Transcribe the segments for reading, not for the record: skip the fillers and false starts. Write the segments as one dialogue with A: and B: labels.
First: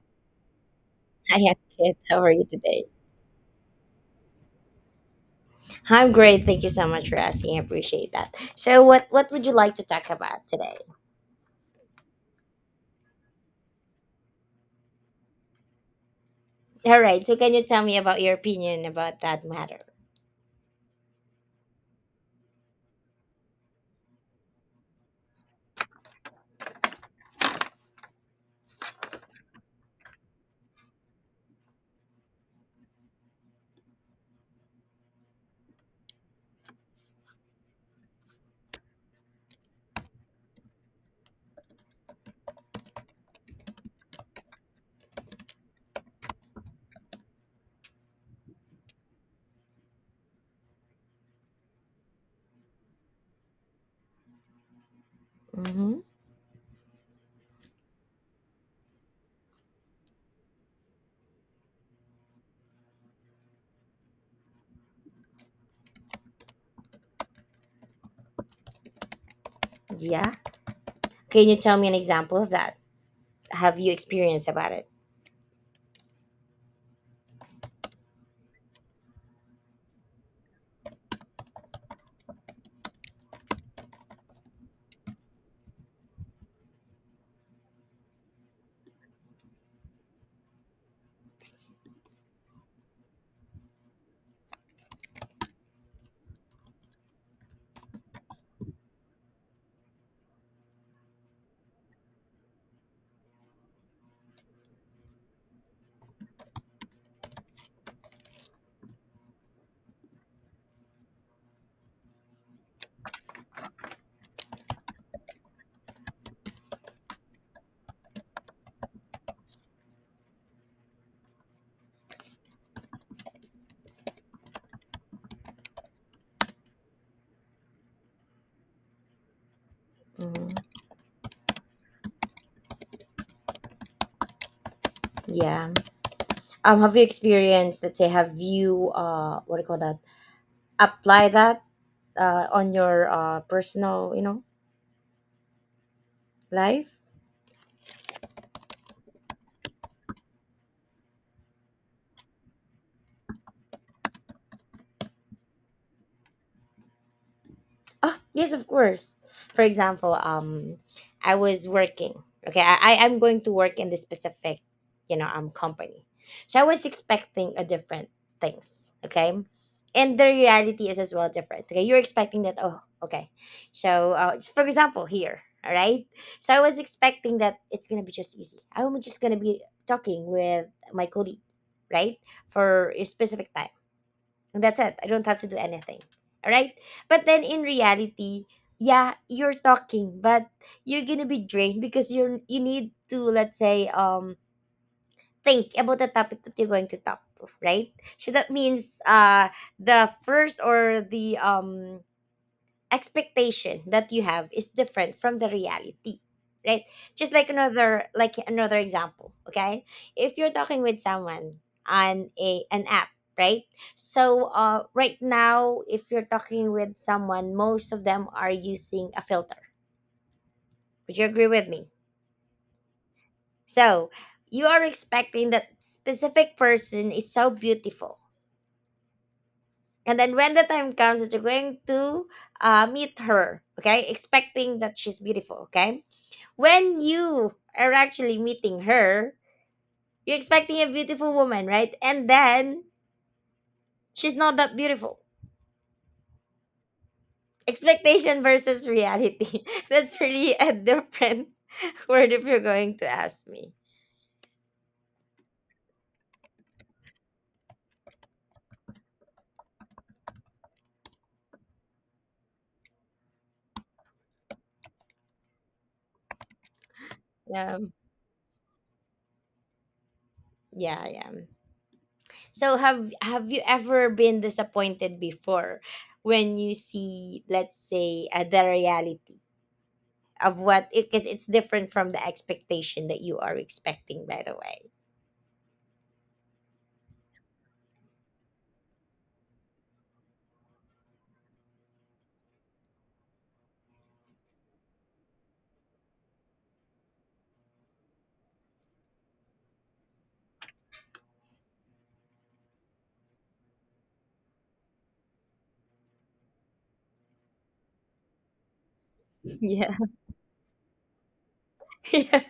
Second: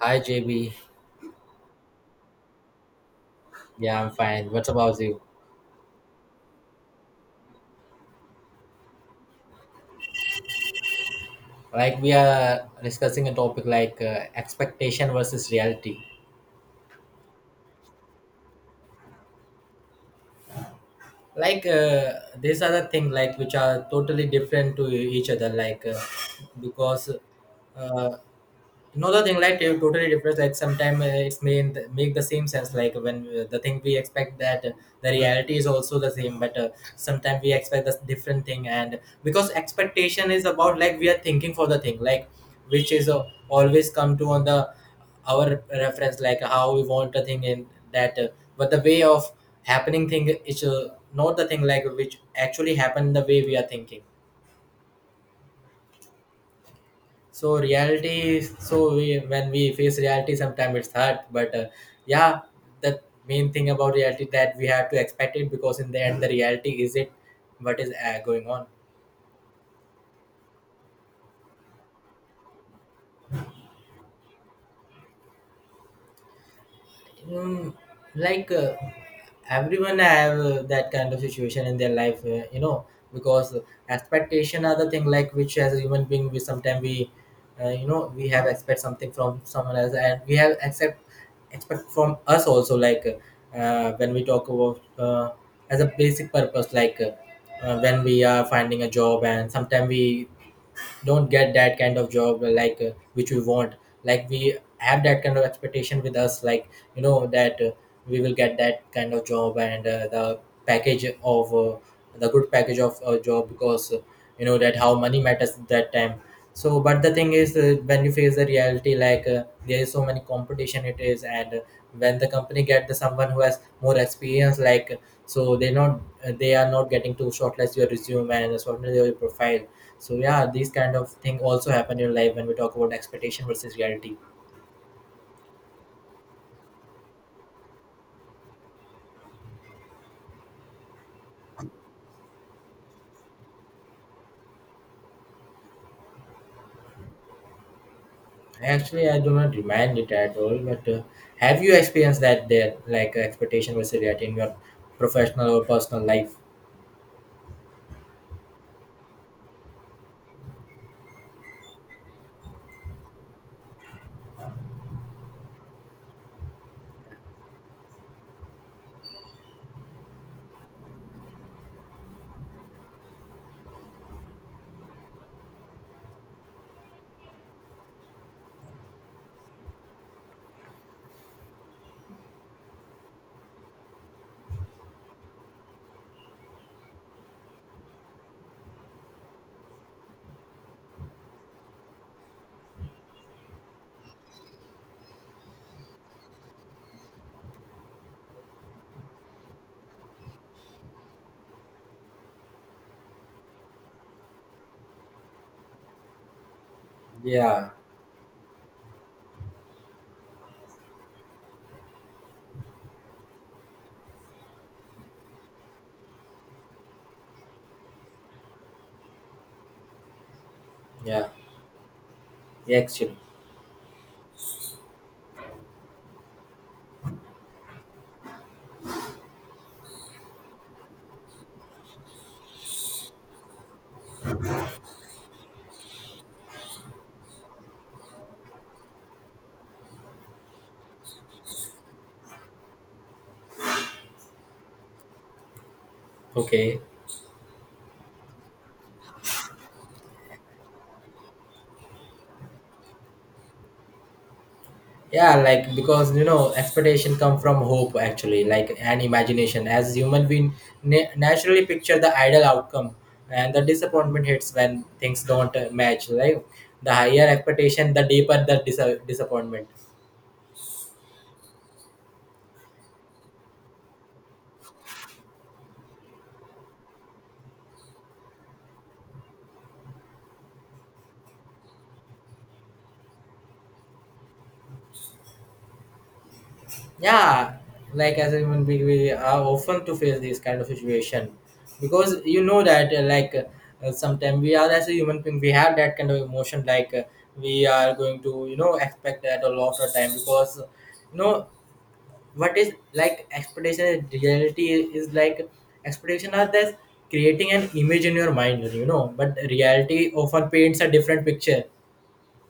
A: Hi JB,
B: I am good. How are you today?
A: yeah, I'm fine. What's about you?
B: I'm great. Thank you so much for asking. I appreciate that. So, what would you like to talk about today?
A: Like we are discussing a topic like expectation versus reality.
B: All right. So, can you tell me about your opinion about that matter?
A: Like uh, these are the things like which are totally different to each other. Like because uh, no, the thing like it totally different like sometimes, it's mean make the same sense like when the thing we expect that the reality is also the same but sometimes we expect the different thing and because expectation is about like we are thinking for the thing like which is always come to on the our reference like how we want the thing in that, but the way of happening thing is not the thing like which actually happened the way we are thinking
B: Mm-hmm.
A: so reality so we when we face reality sometimes it's hard but, yeah, the main thing about reality that we have to expect it because in the end the reality is it what is going on.
B: Yeah. Can you tell me an example of that? Have you experienced about it?
A: Mm, like, everyone have that kind of situation in their life, you know, because expectation are the thing like which as a human being we sometimes, you know, we have expect something from someone else and we have accept expect from us also like, when we talk about, as a basic purpose like, when we are finding a job and sometimes we don't get that kind of job like which we want like we have that kind of expectation with us like you know that we will get that kind of job and the package of, the good package of a job because, you know that how money matters that time so but the thing is, when you face the reality like, there is so many competition it is and, when the company get the someone who has more experience like, so they not they are not getting to shortlist your resume and shortlist your profile so yeah, these
B: Hmm.
A: kind of thing also happen in life when we talk about expectation versus reality.
B: Yeah. Have you experienced? Let's say, have you what do you call that? Apply that on your personal, you know, life.
A: Actually, I do not demand it at all. But, have you experienced that there, like, expectation was set in your professional or personal life?
B: Oh, yes, of course. For example, I was working. Okay, I am going to work in this specific, you know, company. So I was expecting a different things. Okay, and the reality is as well different. Okay, you're expecting that. Oh, okay. So, for example, here, all right. So I was expecting that it's gonna be just easy. I'm just gonna be talking with my colleague, right, for a specific time, that's it. I don't have to do anything. All right. But then in reality, yeah, you're talking, but you're gonna be drained because you need to, let's say, think about the topic that you're going to talk to, right? So that means the first or the expectation that you have is different from the reality, right? Just like
A: Yeah,
B: another, another example, okay. If you're talking with someone on a an app, right? So right now, if you're talking with someone, most of them are using a filter. Would you
A: yeah,
B: agree with me?
A: yeah, actually,
B: So you are expecting that specific person is so beautiful, and then when the time comes that you're going to meet her, okay, expecting that she's beautiful, okay, when you are actually meeting her, you're expecting a beautiful woman, right? And then she's not that beautiful.
A: okay,
B: Expectation versus reality. That's really a different word, if you're going to ask me.
A: yeah, like because you know expectation come from hope actually, like and imagination. As human, we naturally picture the ideal outcome, and the disappointment hits when things don't match. Like the higher expectation,
B: Um,
A: the deeper the disappointment.
B: yeah, yeah. So have you ever been disappointed before when you see, let's say, the reality of what, because it's different from the expectation that you are expecting, by the way.
A: Yeah, like as a human being we are often to face this kind of situation because you know that sometimes we are as a human being we have that kind of emotion like, we are going to you know expect that a lot of time because you know what is like expectation and reality is like expectation are this creating an image in your mind you know but
B: Yeah.
A: reality often paints a different picture.
B: Yeah.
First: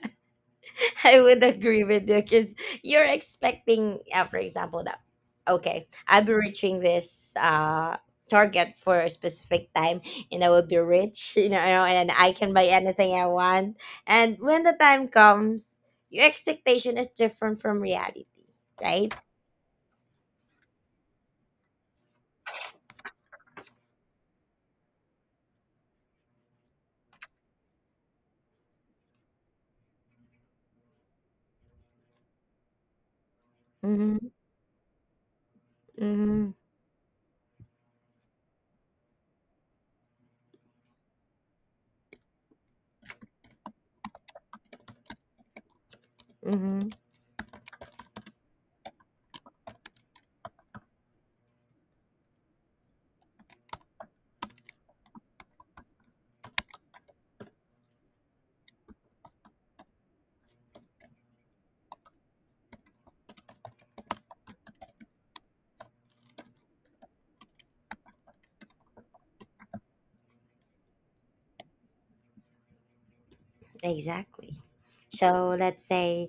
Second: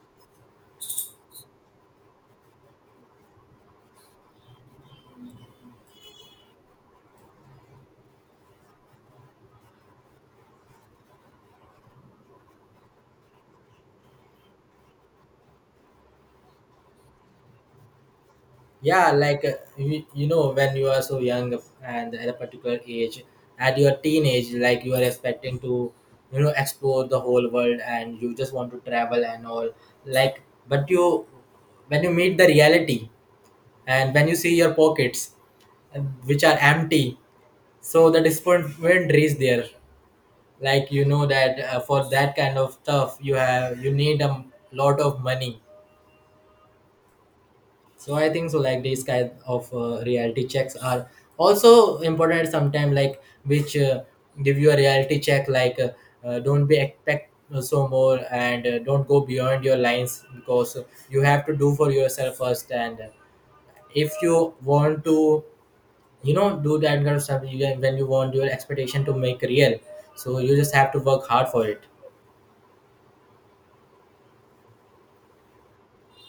B: I would agree with you because you're expecting, for example, that okay, I'll be reaching this target for a specific time, and I will be rich, you know, and I can buy anything I want. And when the time comes, your expectation is different from reality,
A: Yeah,
B: right?
A: like, you, you know when you are so young and at a particular age at your teenage like you are expecting to you know explore the whole world and you just want to travel and all like but you when you meet the reality and
B: Mm-hmm,
A: when you see your pockets uh, which
B: mm-hmm,
A: are empty so the disappointment is there like you know that for that kind of stuff you have you need a lot of money.
B: mm-hmm.
A: So I think so like these kind of reality checks are also important sometimes like which give you a reality check like don't be expect so more and don't go beyond your lines because you have to do for yourself first and if you want to you know do that kind of stuff you can, when you want your expectation to make real so you just have to work hard for it.
B: Exactly. So let's say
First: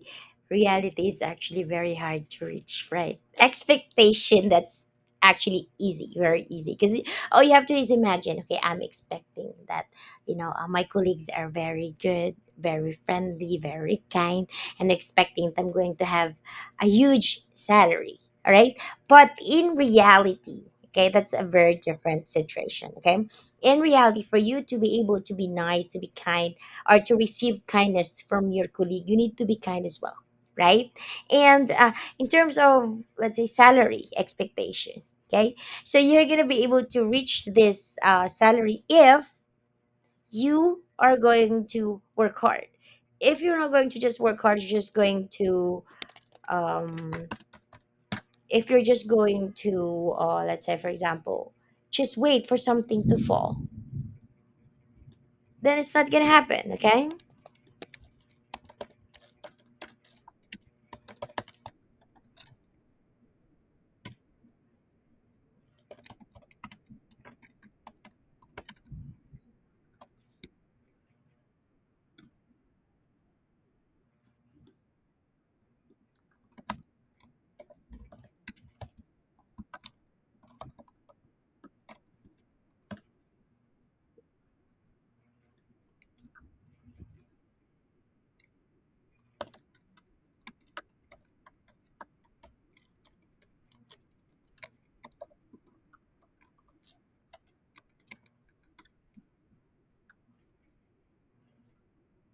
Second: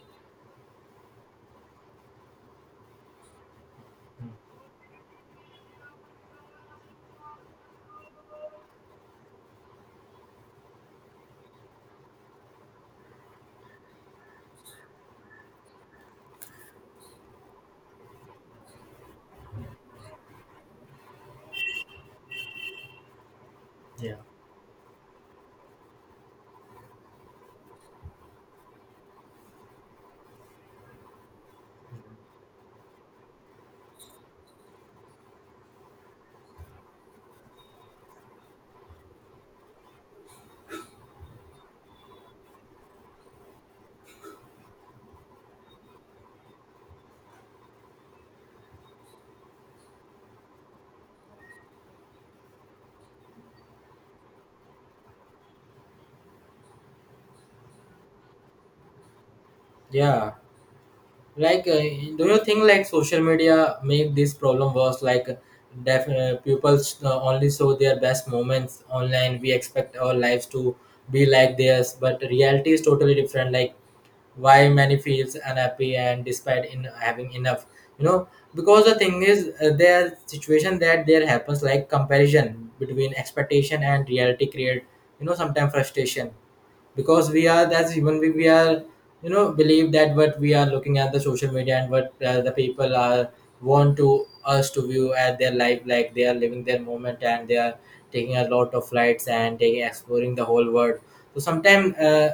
B: reality is actually very hard to reach, right? Expectation, that's actually easy, very easy. Because all you have to is imagine, okay, I'm expecting that, my colleagues are very good, very friendly, very kind, and expecting that I'm going to have a huge salary, all right? But in reality, okay, that's a very different situation, okay? In
A: yeah
B: reality, for you to be able to be nice, to be kind, or to receive kindness from your colleague, you need to be kind as well, right? And in terms of, let's say, salary expectation, okay? So you're going to be able to reach this salary if you are going to work hard. If you're not going to just work hard, you're just going to, um, if you're just going to, let's say, for example, just wait for something to fall, then it's not going to happen, okay?
A: yeah Like, do you think like social media make this problem worse? Like, deaf pupils only show their best moments online. We expect our lives to be like theirs, but reality is totally different. Like, why many feels unhappy and despite in having enough, you know? Because the thing is, their situation that there happens like comparison between expectation and reality create, you know, sometimes frustration because we are as human being we are you know believe that what we are looking at the social media and what the people are want to us to view at their life like they are living their moment and they are taking a lot of flights and taking exploring the whole world so sometimes,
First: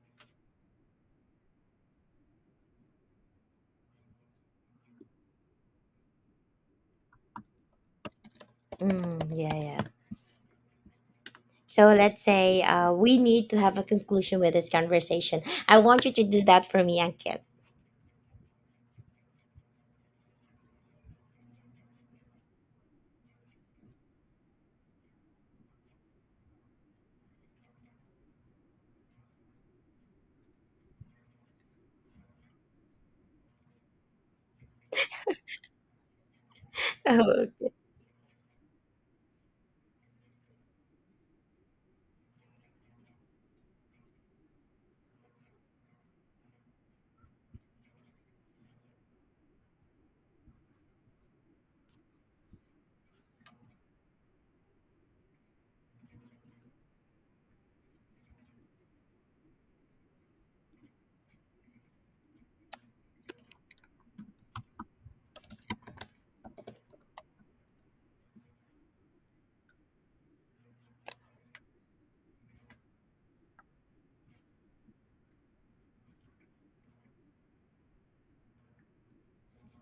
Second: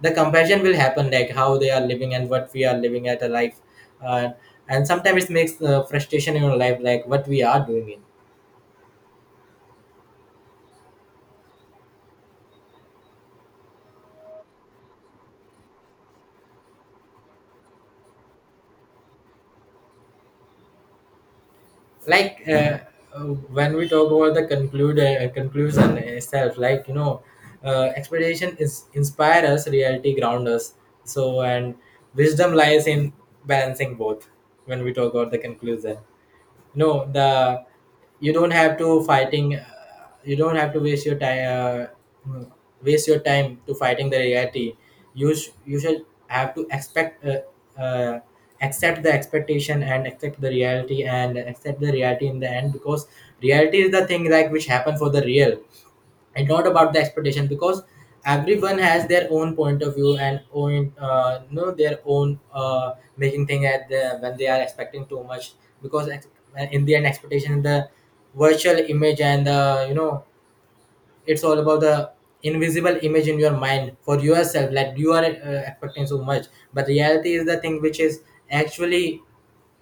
A: the comparison will happen like how they are living and what we are living at a life uh, and sometimes it makes frustration in your life like what we are doing.
B: Mm, yeah, yeah. So let's say we need to have a conclusion with this conversation. I want you to do that for me, Ankit.
A: like uh, uh, when we talk about the conclude conclusion itself like you know expectation is inspire us reality ground us so and wisdom lies in balancing both when we talk about the conclusion. No, the
B: Oh,
A: You don't have to fighting. You don't have to waste your time. Mm, Waste your time to fighting the reality. You should have to expect. Uh, Accept the expectation and accept the reality and accept the reality in the end because reality is the thing like which happen for the real, it's not about the expectation because everyone has their own point of view and own you know their own making thing at the when they are expecting too much because ex- in the end expectation the virtual image and the you know it's all about the invisible image in your mind for yourself like you are expecting so much but reality is the thing which is actually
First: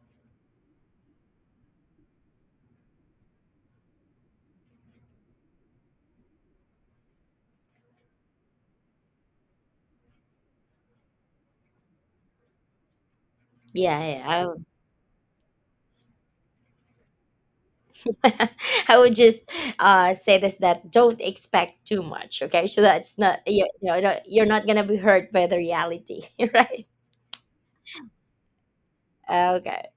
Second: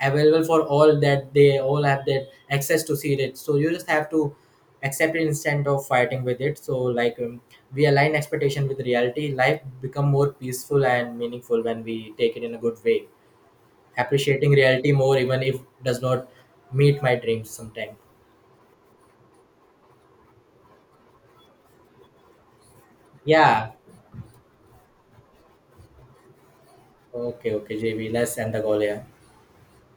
A: available for all that they all have that access to see it so you just have to accept it instead of fighting with it so we align expectation with reality life become more peaceful and meaningful when we take it in a good way,
B: yeah, yeah. I
A: appreciating
B: would,
A: reality more even if does not meet my dreams sometime.
B: I would just say this, that don't expect too much, okay? So that's not, you,
A: Yeah,
B: you know, you're not gonna be hurt by the reality, right?
A: okay, okay, JB, let's end the call here.
B: Okay.